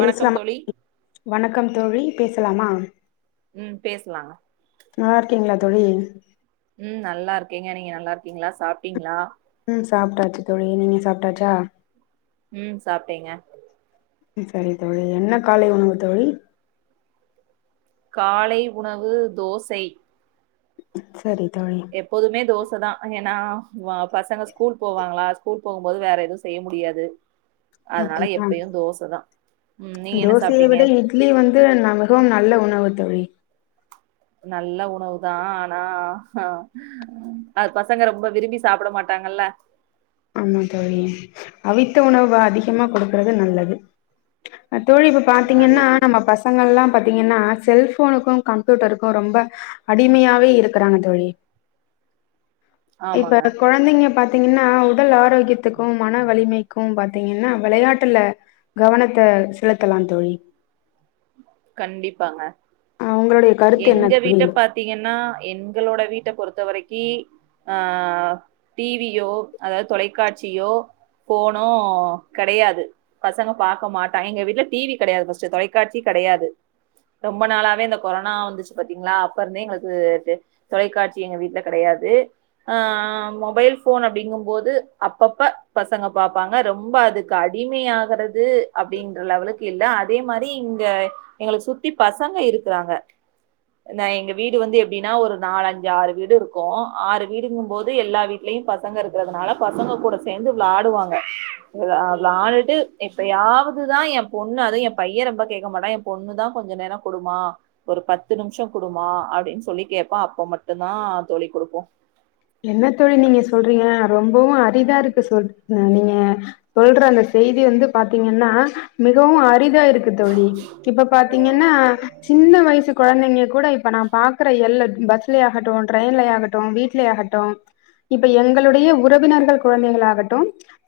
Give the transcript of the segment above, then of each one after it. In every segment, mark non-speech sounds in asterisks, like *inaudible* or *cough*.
வணக்கம் தோழி வணக்கம் தோழி பேசலாமா ம் பேஸ்லா நல்லாருக்கீங்ளா தோழி ம் நல்லாருக்கேங்க நீங்க நல்லாருக்கீங்ளா சாப்ட்டீங்ளா ம் சாப்ட்டாச்சு தோழி நீங்க சாப்ட்டாச்சா ம் சாப்ட்டேங்க ம் செரி தோழி என்ன காலை உணவு தோழி காலை உணவு தோசை சரி தோழி எப்போதுமே தோச தா ஏனா வ பசங்க ஸ்கூல் போவாங்ளா ஸ்கூல் போம்போது வேற எதுவு செய்ய முடியாது அதனால அப்டியா எப்பயு தோசதா ம் நீங்க என்ன தோசையை சாப்ட்டீங்க விட இட்லி வந்து ந மிகவும் நல்ல உணவு தோழி நல்ல உணவு தா ஆனா ஹ அது பசங்க ரொம்ப விரும்பி சாப்பிட மாட்டாங்கல்ல ஆமா தோழி அவித்த உணவு அதிகமா கொடுக்குறது நல்லது தோழி இப்ப பாத்தீங்கன்னா நல்லது நம்ம பச பசங்கள்லா பாத்திங்கன்னா செல்ஃபோனுக்கு கம்ப்யூட்டருக்கு ரொம்ப அடிமையாவே இருக்கறாங்க தோழி *inaudible* இப்ப ஆமாங்க குழந்தைங்க பாத்தீங்கன்னா உடல் ஆரோக்கியத்துக்கு மன வலிமைக்கு பா த்தீங்கன்னா விளையாட்டுல கவனத்த செலுத்தலா தோழி கண்டிப்பாங்க அ உங்களுடைய கருத்து என்ன எங்க தோழி வீட்ட பாத்தீங்கன்னா எங்களோட வீட்ட பொறுத்த வரைக்கி அ டி வியோ அதாவது தொலைக்காட்சியோ ஃபோனோ கடையாது பசங்க பாக்க மாட்டாஎங்க வீட்ல டி வி கடையாது ஃபஸ்ட்டு தொலைக்காட்சி கடையாது ரொம்ப நாளாவே இந்த கொரோனா வந்துச்சு பாத்தீங்களா அப்ப இருந்தே எங்களுக்கு தொலைக்காட்சி எங்க வீட்ல கடையாது அ மொபைல் ஃபோன் அப்படிங்கும்போது அப்பப்ப பசங்க பாப்பாங்க ரொம்ப அதுக் அடிமையாகறது அப்டின்ற லெவலுக்கு இல்ல அதே மாரி இங்க எங்களக்கு சுத்தி பசங்க இருக்கறாங்க ந எங்க வீடு வந்து எப்டின்னா ஒரு நாலஞ்சு ஆறு வீடு இருக்கு ஆறு வீடுங்கும்போது எல்லா வீட் லையும் பசங்க இருக்கறதுனால பசங்க கூட சேர்ந்து விளாடுவாங்க விளான்டுட்டு எப்பயாவதுதா எபொண்ணு அது எ பையன் ரொம்ப கேக்க மாட்டா எ பொண்ணு தா கொஞ்ச நேரோ குடுமா ஒரு பத்து நிம்ஷோ குடுமா அப்படின்னு சொல்லி கேப்ப அப்ப மட்டுதா தோழி கொடுப்போ என்ன தோழி நீங்க சொல்றீங்க ரொம்பவு அரிதா இருக்கு சொ நீங்க சொல்ற அந்த செய்தி வந்து பாத்தீங்கன்னா மிகவு அரிதா இருக்கு தோழி இப்ப பாத்தீங்கன்னா சின்ன வயசு குழந்தைங்களுக் கூட இப்ப நா பாக்கற எல்ல பஸ்லைய ஆகட்டு ட்ரெயின்லைய ஆகட்டு வீ்ட்லேயகட் டு இப்ப எங்களுடைய உறவினர்கள் குழந்தைகள் ஆகட்டு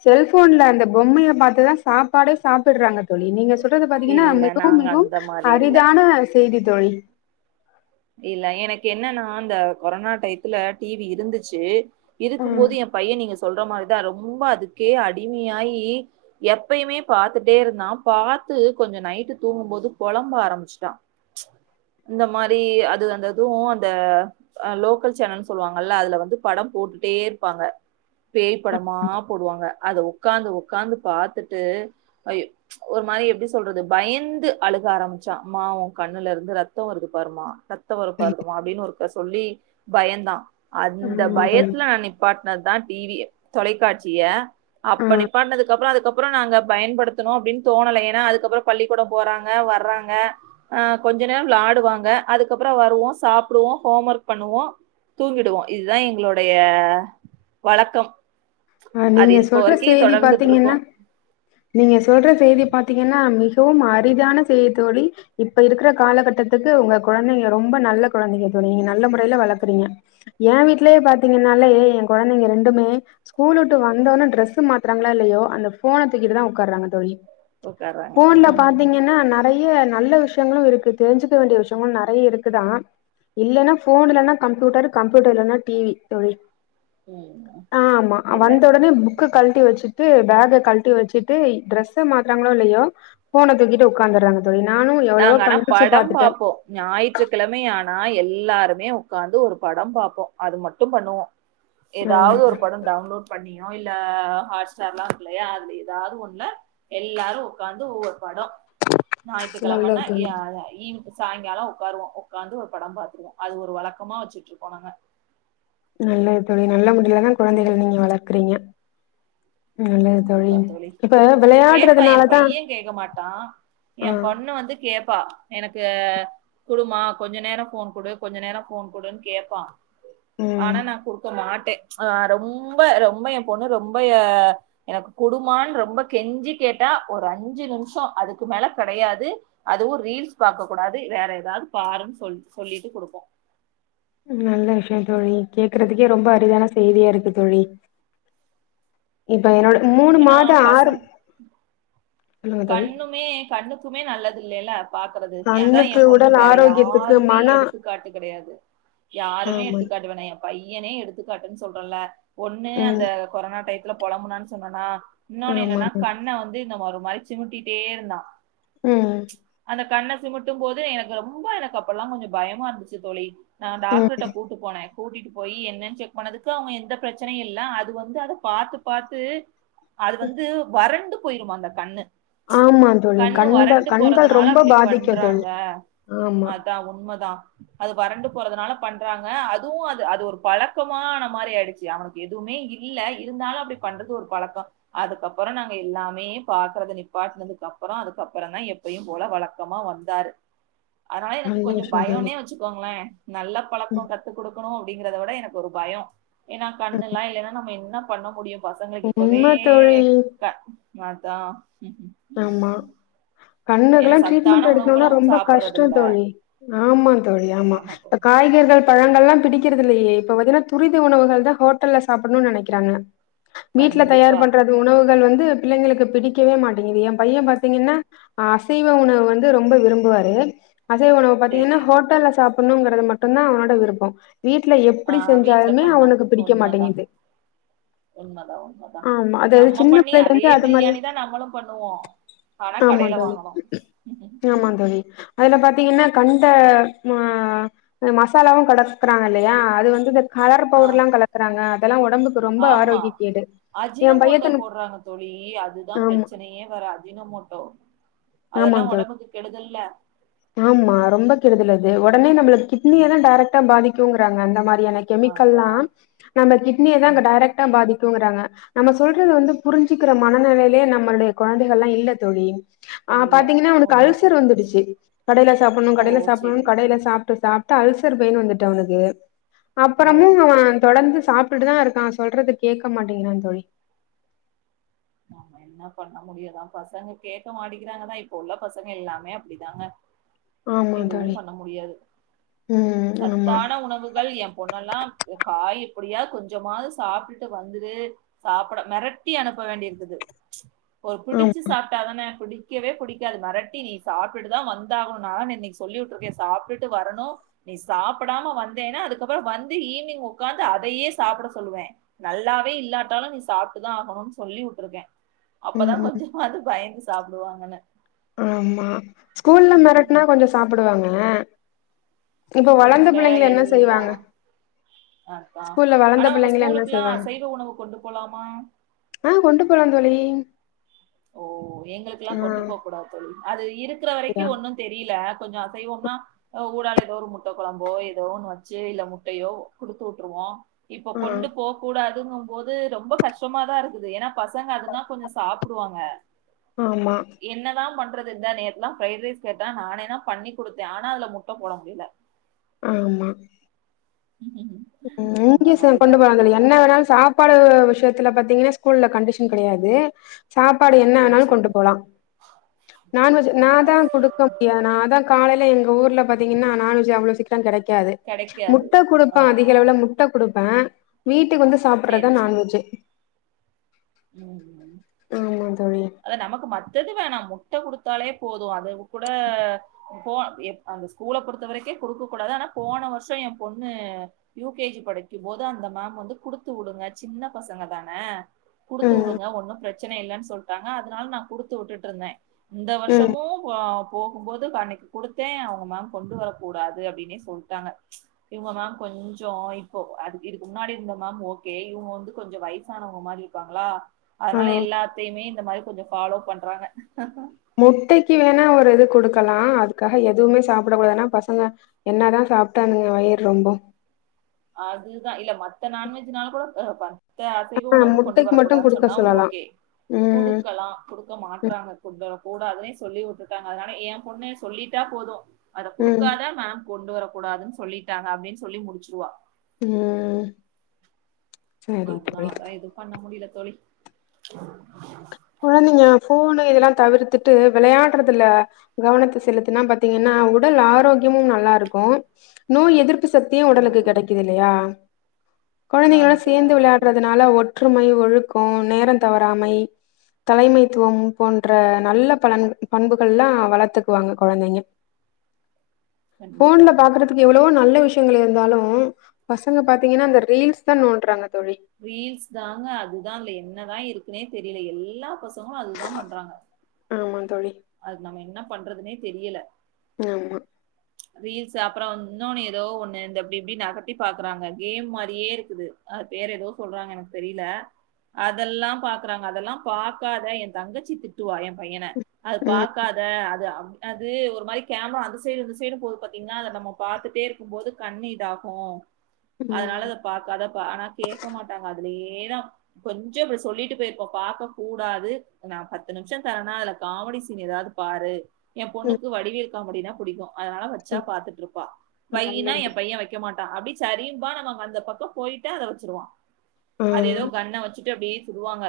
செல்ஃபோன்ல அந்த பொம்மைய பாத்துதா சாப்பாடே சாப்படுறாங்க தோழி நீங்க சொல்றது பாத்தீங்கன்னா இல்ல மிகவும் நாங்க மிகவும் அந்த மாரி இல்ல அரிதான செய்தி தோழி இல்ல எனக்கு என்னன்னா அந்த கொரோனா டையத்துல டி வி இருந்துச்சு ஆ இருக்கும் போது எ பையன் நீங்க சொல்ற மாரிதா ரொம்ப அதுக்கே அடிமையாயி எப்பயுமே பாத்துட்டே இருந்தா பாத்து கொஞ்சோ நைட்டு தூங்கும் போது பொலம்ப ஆரம்பிச்சுட்டா இந்த மாரி அது அந்ததுஅந்த அ லோக்கல் சேனல்னு சொல்லுவாங்கல்ல அதுல வந்து படோ போட்டுட்டே இருப்பாங்க பேய் படமா போடுவாங்க அத உக்காந்து உக்காந்து பாத்துட்டு அய்யோ ஒரு மாரி எப்படி சொல்றது பயந்து அழுக ஆரம்பிச்சா அம்மா ஓ கண்ணுல இருந்து ரத்தோ வருது பாருமா ரத்தோ வரு பாருங்கமா அப்டின்னு ஒருக்க சொல்லி பயந்தா அந்த ஆமா தோழி பயத்துல நா நிப்பாட்னதுதா டி விய தொலைக்காட்சிய அப்ப ஆ நீப்பாட்னதுக்கப்புறோ அதுக்கப் புறோ நாங்க பயன்படுத்தணோ அப்டின்னு தோணல ஏனா அதுக்கப்புறோ பள்ளிக்கூடோ போறாங்க வர்றாங்க அ கொஞ்ச நேரோ விளாடுவாங்க அதுக்கப்புறோ வருவோ சாப்டுவோ ஹோம் ஒர்க் பண்ணுவோ தூங்கிடுவோ இதுதா எங்களுடைய வழக்கம் அ அது நீங்க இப்போ சொல்ற வரைக்கு செய்தி தொடர்ந்துட்டு இருக்கோ பாத்தீங்கனா நீங்க சொல்ற செய்தி பாத்தீங்கன்னா மிகவும் அரிதான செய்தி தோழி இப்ப இருக்கிற கால கட்டத்துக்கு உங்க கொழந்தைங்க ரொம்ப நல்ல கொழந்தைங்க தோழி நீங்க நல்ல முறையில வளக்குறீங்க ஏ வீட்லயே பாத்தீங்கன்னாலய ஏ கொழந்தைங்க ரெண்டுமே ஸ்கூல் விட்டு வந்தோன்ன டிரெஸ்சு மாத்துராங்களோ இல்லயோ அந்த போனத்தூக்கிட்டுதா உக்காறாங்க தோழி உட்காறாங்க போன்ல பாத்தீங்கன்னா நெறைய நல்ல விஷய விஷயங்களு இருக்கு தெரிஞ்சுக்க வேண்டிய விஷயங்களு நெறைய இருக்குதா இல்லன்னா ஃபோன் இல்லன்னா கம்ப்யூட்டர் கம்ப்யூட்டர் இல்லன்னா டிவி தோழி ம் ஆமா இல்ல வந்த ஒடனே புக்க கழட்டி வெச்சுட்டு பேக்க கழட்டி வெச்சிட்டு டிரெஸ்ச மாத்துறாங்களோ இல்லயோ போனை தூக்கிட்டு உக்காந்தறாங்க தோழி நானு எவ்ளவோ கண்டிச்சு பாத்துட்ட ஞாயிற்றுக்கிழமையை ஆனா எல்லாருமே உக்காந்து ஒரு படம் பாப்போ அது மட்டு பண்ணுவோ எதாவது ம் ஒரு படோ டவுன்லோட் பண்ணியே இல்ல ஹாட்ஸ்டார்ல்லா இருக்கு இல்லயா அதுல எதாவது ஒன்னுல எல்லாரு உக்காந்து ஒவ்வொரு படோ நல்லது ஞாயித்துக்கெழமன்னா தோழி ஏ ஈவ்னிங் சாயங்காலோ உக்காருவோ உக்காந்து ஒரு படம் பாத்துருவோ அது ஒரு வழக்கமா வெச்சுட்டு இருக்கோ நாங்க நல்லது தோழி நல்ல முறையாதா கொழந்தைகள நீங்க வளக்குறீங்க கண்டிப்பா தோழி இப்ப கேட்பா ஏ விளையாடுறதுனாலதா பைய கேட்க மாட்டா ஏ ஆ பொண்ணு வந்து கேப் பா எனக்கு குடுமா கொஞ்ச நேரோ ஃபோன் குடு கொஞ்ச நேரோ ஃபோன் குடுன்னு கேப்பா ம் ஆனா நா குடுக்க மாட்டே ஆ ரொம்ப ரொம்ப ஏ பொண்ணு ரொம்ப ஆ எனக்கு குடுமான்னு ரொம்ப கெஞ்சி கேட்டா ஒரு அஞ்சு நிமிஷோ அதுக்கு மேல கெடையாது அதுவு ரீல்ஸ் பாக்க கூடாது வேற எதாவது பாருன்னு சொல் சொல்லிட்டு குடுப்போ நல்ல விஷயோ தோழி கேக்குறதுக்கே ரொம்ப அரிதான செய்தியா இருக்கு தோழி இப்ப என்னோட மூணு ஏன்னா மாத ஆறு பசங்க சொல்லுங்க தோழி கண்ணுமே கண்ணுக்குமே நல்லது இல்லல்ல பாக்குறது ஏ அதா ஏ கண்ணுக்கு பொண்ணு உடல் வேற ஆரோக்கியத்துக்கு யாருமே மன எடுத்துக்காட்டு கெடையாது யாருமே ஆமா எடுத்துக்காட்டு வேணா ஏ பையனே எடுத்துக்காட்டுன்னு சொல்றேல ஒன்னு அந்த ம் கொரோனா டையத்துல போலமுனான்னு சொன்னேனா இன்னொன்னு ஆமா என்னன்னா தோழி. கண்ண வந்து இந்த மா ஒரு மாரி சிமிட்டிட்டே இருந்தா ம் கண்ண சிமிட்டும் போது எனக்கு ரொம்ப எனக்கு அப்பெல்லா கொஞ்சோ பயமா இருந்துச்சு தோழி நா ம் டாக்டர்ட்ட கூட்டு போனே கூட்டிட்டு போய் என்னன்னு செக் பண்ணதுக்கு அவங்க எந்த பிரச்சனையு இல்ல அது வந்து அத பாத்து பாத்து அது வந்து வறண்டு போயிரும அந்த கண்ணு ஆமா தோழி கண்ணு கண்கள் வறண்டு கண்கள் போறதுனால ரொம்ப அப்டி பாதிக்கும் தோழி பண்றாங்க ஆமா அதா உண்மதா அது வறண்டு போறதுனால பண்றாங்க அதுவு அது அது ஒரு பழக்கமான மாரி ஆயிடுச்சு அவனுக் எதுவுமே இல்ல இருந்தாலு அபடி பண்றது ஒரு பழக்கோ அதுக்கப்றோ நாங்க எல்லாமே பாக்குறது நிப் நிப்பாட்டனதுக்கு அப்றோ அதுக்கப்றோ தா எப்பையு போல வழக்கமா வந்தாரு அதனால எனக்கு நல்ல கொஞ்சோ விஷயம் தோழி பயோன்னே வெச்சு கோங்களே நல்ல பழக்கோ ம் கத்து குடுக்கணு அப்படிங்கறத விட எனக்கு ஒரு பயோ ஏன்னா ம் கண்ணுல்லா இல்லன்னா நம்ம என்ன பண்ண முடியு பசங்களுக்கு இப்பவே உண்ம தோழி கண் அதா ஆமா கண்ணுக்கல்லா சத்தான ட்ரீட்மெண்ட் எடுக்கனுன்னா உணவுகளும் ரொம்ப சாப்பிடுறது கஷ்ட இல்ல. தோழி ஆமா தோழி ஆமா இப்ப காய் கறிகள் பழங்கள் எல்லா பிடிக்கறது இல்லயே இப்ப பாத்தீங்கன்னா துரித உணவுகள் தா ஹோட்டல்ல சாப்டணுனு நெனைக்கிறாங்க வீட்ல தயார் கண்டிப்பா. பண்ற அந்த உணவுகள் வந்து பிள்ளைங்களுக்கு பிடிக்கவே மாட் ட்டேங்குது என் பையன் பாத்தீங்கன்னா அசைவ உணவு வந்து ரொம்ப விரும்புவாரு அசைவ உணவு பாத்தீங்கன்னா சரி. ஹோட்டல்ல சாப்டணுங்கறது மட்டும்தா அவனோட விருப்பம் வீட்டுல ஆ எப்படி வீட்ல செஞ்சாலுமே பண்ணா அவனுக்கு பிடிக்க உண்மதா மாட்டேங்குது உண்மதா உண்மதா ஆமா அது அது நம்ம சின்ன பண்ணி பிள்ளைல அதே இருந்து அது மாரி பிரியாணி தா நம்மளும் பண்ணுவோம் ஆமா தோழி ஆமா தோழி அதுல பாத்தீங்கன்னா கண்ட மசாலாவும் கலக்குறாங்க இல்லையா அது வந்து கலர் ஆ பவுடர்லா கலக்குறாங்க அதெல்லா உடம்புக்கு ஆமா அஜினமோட்டோ பையத்தனுக் போடுறாங்க தோழி அதுதா ஆமா பிரச்சனையே வர அஜினமோட்டோ ஆமா அதெல்லா தோழி உடம்புக்கு கெடுதல்ல ஆமா ரொம்ப கெடுதலது உடனே நம்மளுக்கு கிட்னிய தா டரெக்டா பாதிக்குங்கறாங்க அந்த மாதிரியான அதா கெமிக்கல்லா நம்ம கிட்னியதா அங்க ம் டரெக்டா பாதிக்குங்கறாங்க நம்ம சொல்றது வந்து புரிஞ்சுக்கிற மனநிலையிலயே நம்மளுடைய குழந்தைகள் எல்லா இல்ல தோழி ஆ இல்ல பாத்தீங்கன்னா அவனுக்கு உண்மதா அல்சர் வந்துடுச்சு கடையில சாப்டணும் ஓ கடையில சாப்டணும் செரி கடையில சாப்ட்டு சாப்ட்டு அல்சர் பெயின் வந்துட்டு அவனுக்கு ஓ அப்புறமும் அவன் தொடர்ந்து சாப்ட்டு தா இருக்கா சொல்றது கேக்க மாட்டேங்குறா தோழி நம்ம என்ன பண்ண முடியுதா பசங்க கேக்க மாட்டிக்கிறாங்கதா இப்ப உள்ள பசங்க எல்லாமே அப்படிதாங்க ஆமா எதுவும் தோழி பண்ண முடியாது ம் ஆமா சத்தான உணவுகள் எப் பொண்ணெல்லா காய் எப்படியா கொஞ்சமாவது சாப்ட்டுட்டு வந்துரு சாப்பட மிரட்டி அனுப்ப வேண்டி இருக்குது ஒரு ஆம் பிடிச்சு சாப்ட்டாதான பிடி க்கவே பிடிக்காது மிரட்டி நீ சாப்ட்டுட்டுதா வந்தாகணும்னால இன்னைக்கு சொல்லி விட்டுருக்கே சாப்பிட்டுட்டு வரணும் நீ சாப்பிடாம வந்தேனா அதுக்கப்புறம் வந்து ஈவினிங் உக்காந்து அதையே சாப்பிட சொல்லுவேன் நல்லாவே இல்லாட்டாலு நீ சாப்பிட்டுதா ஆகணுனு சொல்லி விட்ருக்கே அப்பதா ம் கொஞ்சமாது பயந்து சாப்பிடுவாங்கன்னு ஆமா ஸ்கூல்ல மெரட்னா கொஞ்சம் சாப்பிடுவாங்கள இப்ப வளந்த ஸ்கூல்ல பிள்ளைங்கள என்ன செய்வாங்க அதா ஸ்கூல்ல வளர்ந்த ஆனா உங்க பிள்ளைங்கள என்ன ஸ்கூலுக்குல்லா செய்வாங்க அசைவ உணவு கொண்டு போலாமா ஆ கொண்டு போலாம் தோழி ஓ எங்களுக்குல்லா ஆ கொண்டு போக கூடாது தோழி அது இருக்குற அப்டியா வரைக்கும் ஒன்னும் தெரியல கொஞ்சா அசைவம்னா ஊடால ஏதோ ஒரு முட்ட குழம்போ ஏதோ ஒன்னு வச்சு இல்ல முட்டையோ குடுத்து விட்டுருவோம் இப்ப ஆ கொண்டு போக கூடாதுங்கும் போது ரொம்ப கஷ்டமா தா இருக்குது ஏன்னா பசங்க அதனா கொஞ்சம் சாப்ப டுவாங்க ஆமா என்னதா பண்றது இந்த நேத்துல்லா ப்ரைட் ரைஸ் கேட்டா நானேதா பண்ணி குடுத்தேன் ஆனா அதுல முட்ட போட முடியல ஆமா ம்ம் உம் இங்கயே கொண்டு போறா தோழி என்ன வேணாலும் சாப்ப ப்பாடு விஷயத்துல பாத்தீங்கன்னா ஸ்கூல்ல கண்டிஷன் கிடையாது சாப்பாடு என்ன ஓ வேணாலும் கொண்டு சேரி போலாம் நான்வெஜ் நா தா பரவால்ல குடுக்க முடியாது நா தா காலையில எங்க ஊர்ல பாத்தீங்கன்னா நான்வெஜ் அவ்வளோ சீக்கிரம் கிடைக்காது கெடைக்காது முட்ட கொடுப்ப ஆ அதிகளவில முட்ட குடுப்பேன் வீட்டுக்கு வந்து சாப்பிடுறதா சேரி சேரி நான்வெஜ்ஜே ம் ம் ஆமா தோழி அத நமக்கு மத்தது வேணாம் முட்ட குடுத்தாலே போதும் அது கூட போ அந்த ஸ்கூல்ல பொறுத்த வரைக்கே குடுக்க கூடாது ஆனா போன வருஷம் என் பொண்ணு யூகேஜி படிக்கும் போது அந்த மேம் வந்து குடுத்து விடுங்க சின்ன பசங்க தான குடுத்து ம் விடுங்க ஒன்னு பிரச்சன இல்லன்னு சொல்டாங்க அதனால நா குடுத்து விட்டுட்டு இருந்தே இந்த ம் வருஷமு போ போகும்போது அன்னைக்கு குடுத்தே அவங்க மேம் கொண்டு வரக் கூடாது அப்டின்னே சொல்டாங்க இவங்க மேம் கொஞ்சோ இப்போ அதுக்கு இதுக்கு முன்னாடி இருந்த மேம் ஓகே இவங்க வந்து கொஞ்சோ வயசானவங்க மாரி இருப்பாங்களா அதனால ஓ எல்லாத்தயுமே இந்த மாரி கொஞ்சோ பாலோ பண்றாங்க முட்டைக்கு வேணா ஒரு இது குடுக்கலா அதுக்காக எதுவுமே சாப்டக்கூடாதுன்னா பசங்க என்னதா சாப்ட்டு அதுங்க வயிறு ரொம்பு அதுதா இல்ல மத்த நான்வெஜ்னால கூட பர த அசைவ ஆ உணவு கொண்டு முட்டைக்கு மட்டு வரக்கூடாதுன்னு குடுக்க சொன்னா சொல்லலா ஓகே ம் குடுக்கலா குடுக்க மாட்றாங்க ஃபுட்ட கூடாதுன்னே சொல்லி விட்டுட்டாங்க அதனால ஏ பொண்ணு சொல்லிட்டா போது அத ம் குடுக்காத மேம் கொண்டு வரக்கூடாதுன்னு சொல்லிட்டாங்க அப்டின்னு சொல்லி முடிச்சிருவா ம் சரி தோழி அதுனால எதுவு பண்ண முடில தோழி கொழந்தைங்க ஃபோனு இதெல்லா தவிர்த்துட்டு விளையாடுறதுல கவனத்த செலுத்துனா பாத்தீங்கன்னா உடல் ஆரோக்கியமும் நல்லா இருக்கு நோய் எதிர்ப் பு சக்தியு ஆமா உடலுக்கு தோழி கிடைக்குது இல்லையா ஆமா கொழந்தைகளோட தோழி சேந்து ஆமா தோழி விளையாடுறதுனால ஒற்றுமை ஒழுக்கோ நேரோ தவறாமை தலைமைத்துவம் போன்ற நல்ல பலன் பண்புகள்ல்லா வளத்துக்குவாங்க கொழந்தைங்க ஃபோன்ல கண்டிப்பாங்க பாக்குறது க்கு எவ்வளவோ நல்ல விஷயங்கள் இருந்தாலு பசங்க பாத்தீங்கன்னா இந்த ரீல்ஸ் தா நோண்டுறாங்க தோழி ரீல்ஸ் தாங்க அதுதா அதுல என்னதா இருக்குன்னே தெரியல எல்லா பசங்களு அதுதா பண்றாங்க ஆமா தோழி அது நம்ம என்ன பண்றதுன்னே தெரியல ஆமா ரீல்ஸ் அப்பறோ இன்னொன்னு ஏதோ ஒண்ணு இந்த இப்டி இப்டின்னு நகத்தி பாக்குறாங்க கேம் மாரியே இருக்குது அது பேரு ஏதோ சொல்றாங்க எனக்கு தெரியல அதெல்லா பாக்குறாங்க அதெல்லா பாக்காத ஏ தங்கச்சி திட்டுவா ஏ பையன அது ம். பாக்காத அது அது ஒரு மாதிரி கேமரா அந்த சைடு இந்த சைடு போது பாத்தீங்கன்னா அத நம்ம பாத்துட்டே இருக்கும் போது கண்ணு இதாகு அதனால ம். அத பாக்காதம்பா ஆனா கேக்க மாட்டாங்க அதுலயேதா கொஞ்ச இப்டி சொல்லிட்டு போயிருப்போ பாக்க கூடாது நா பத்து நிமிசோ தரேனா அதுல காமெடி சீன் ஏதாவது பாரு ஏ ம். பொண்ணுக்கு வடிவேல் காமெடின்னா பிடிக்கு அதனால வச் சா ம். பாத்துட்டு இருப்பா வைய்ன்னா ஏ நல்லது. பையே வைக்க மாட்டா அப்டி சரிம்பா நம்ம அந்த பக்கோ போயிட்டா அத வச்சிருவா ஆ. அது ஏதோ கன்ன வச்சு அப்டியே சுடுவாங்க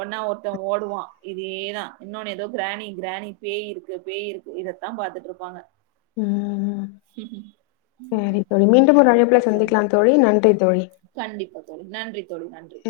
ஒண்ணே ஒருத்தே ஓடுவா இதேதா இன்னொன்னு ஏதோ கிராணி கிராணி பேய் இருக்கு பேய் இருக்கு இதத்தா பாத்துட்டு இருப்பாங்க ம் ம் ம்ம் சேரி தோழி மீண்டும் ஒரு அழைப்புல சந்திக்கலா தோழி நன்றி தோழி கண்டிப்பா தோழி நன்றி தோழி நன்றி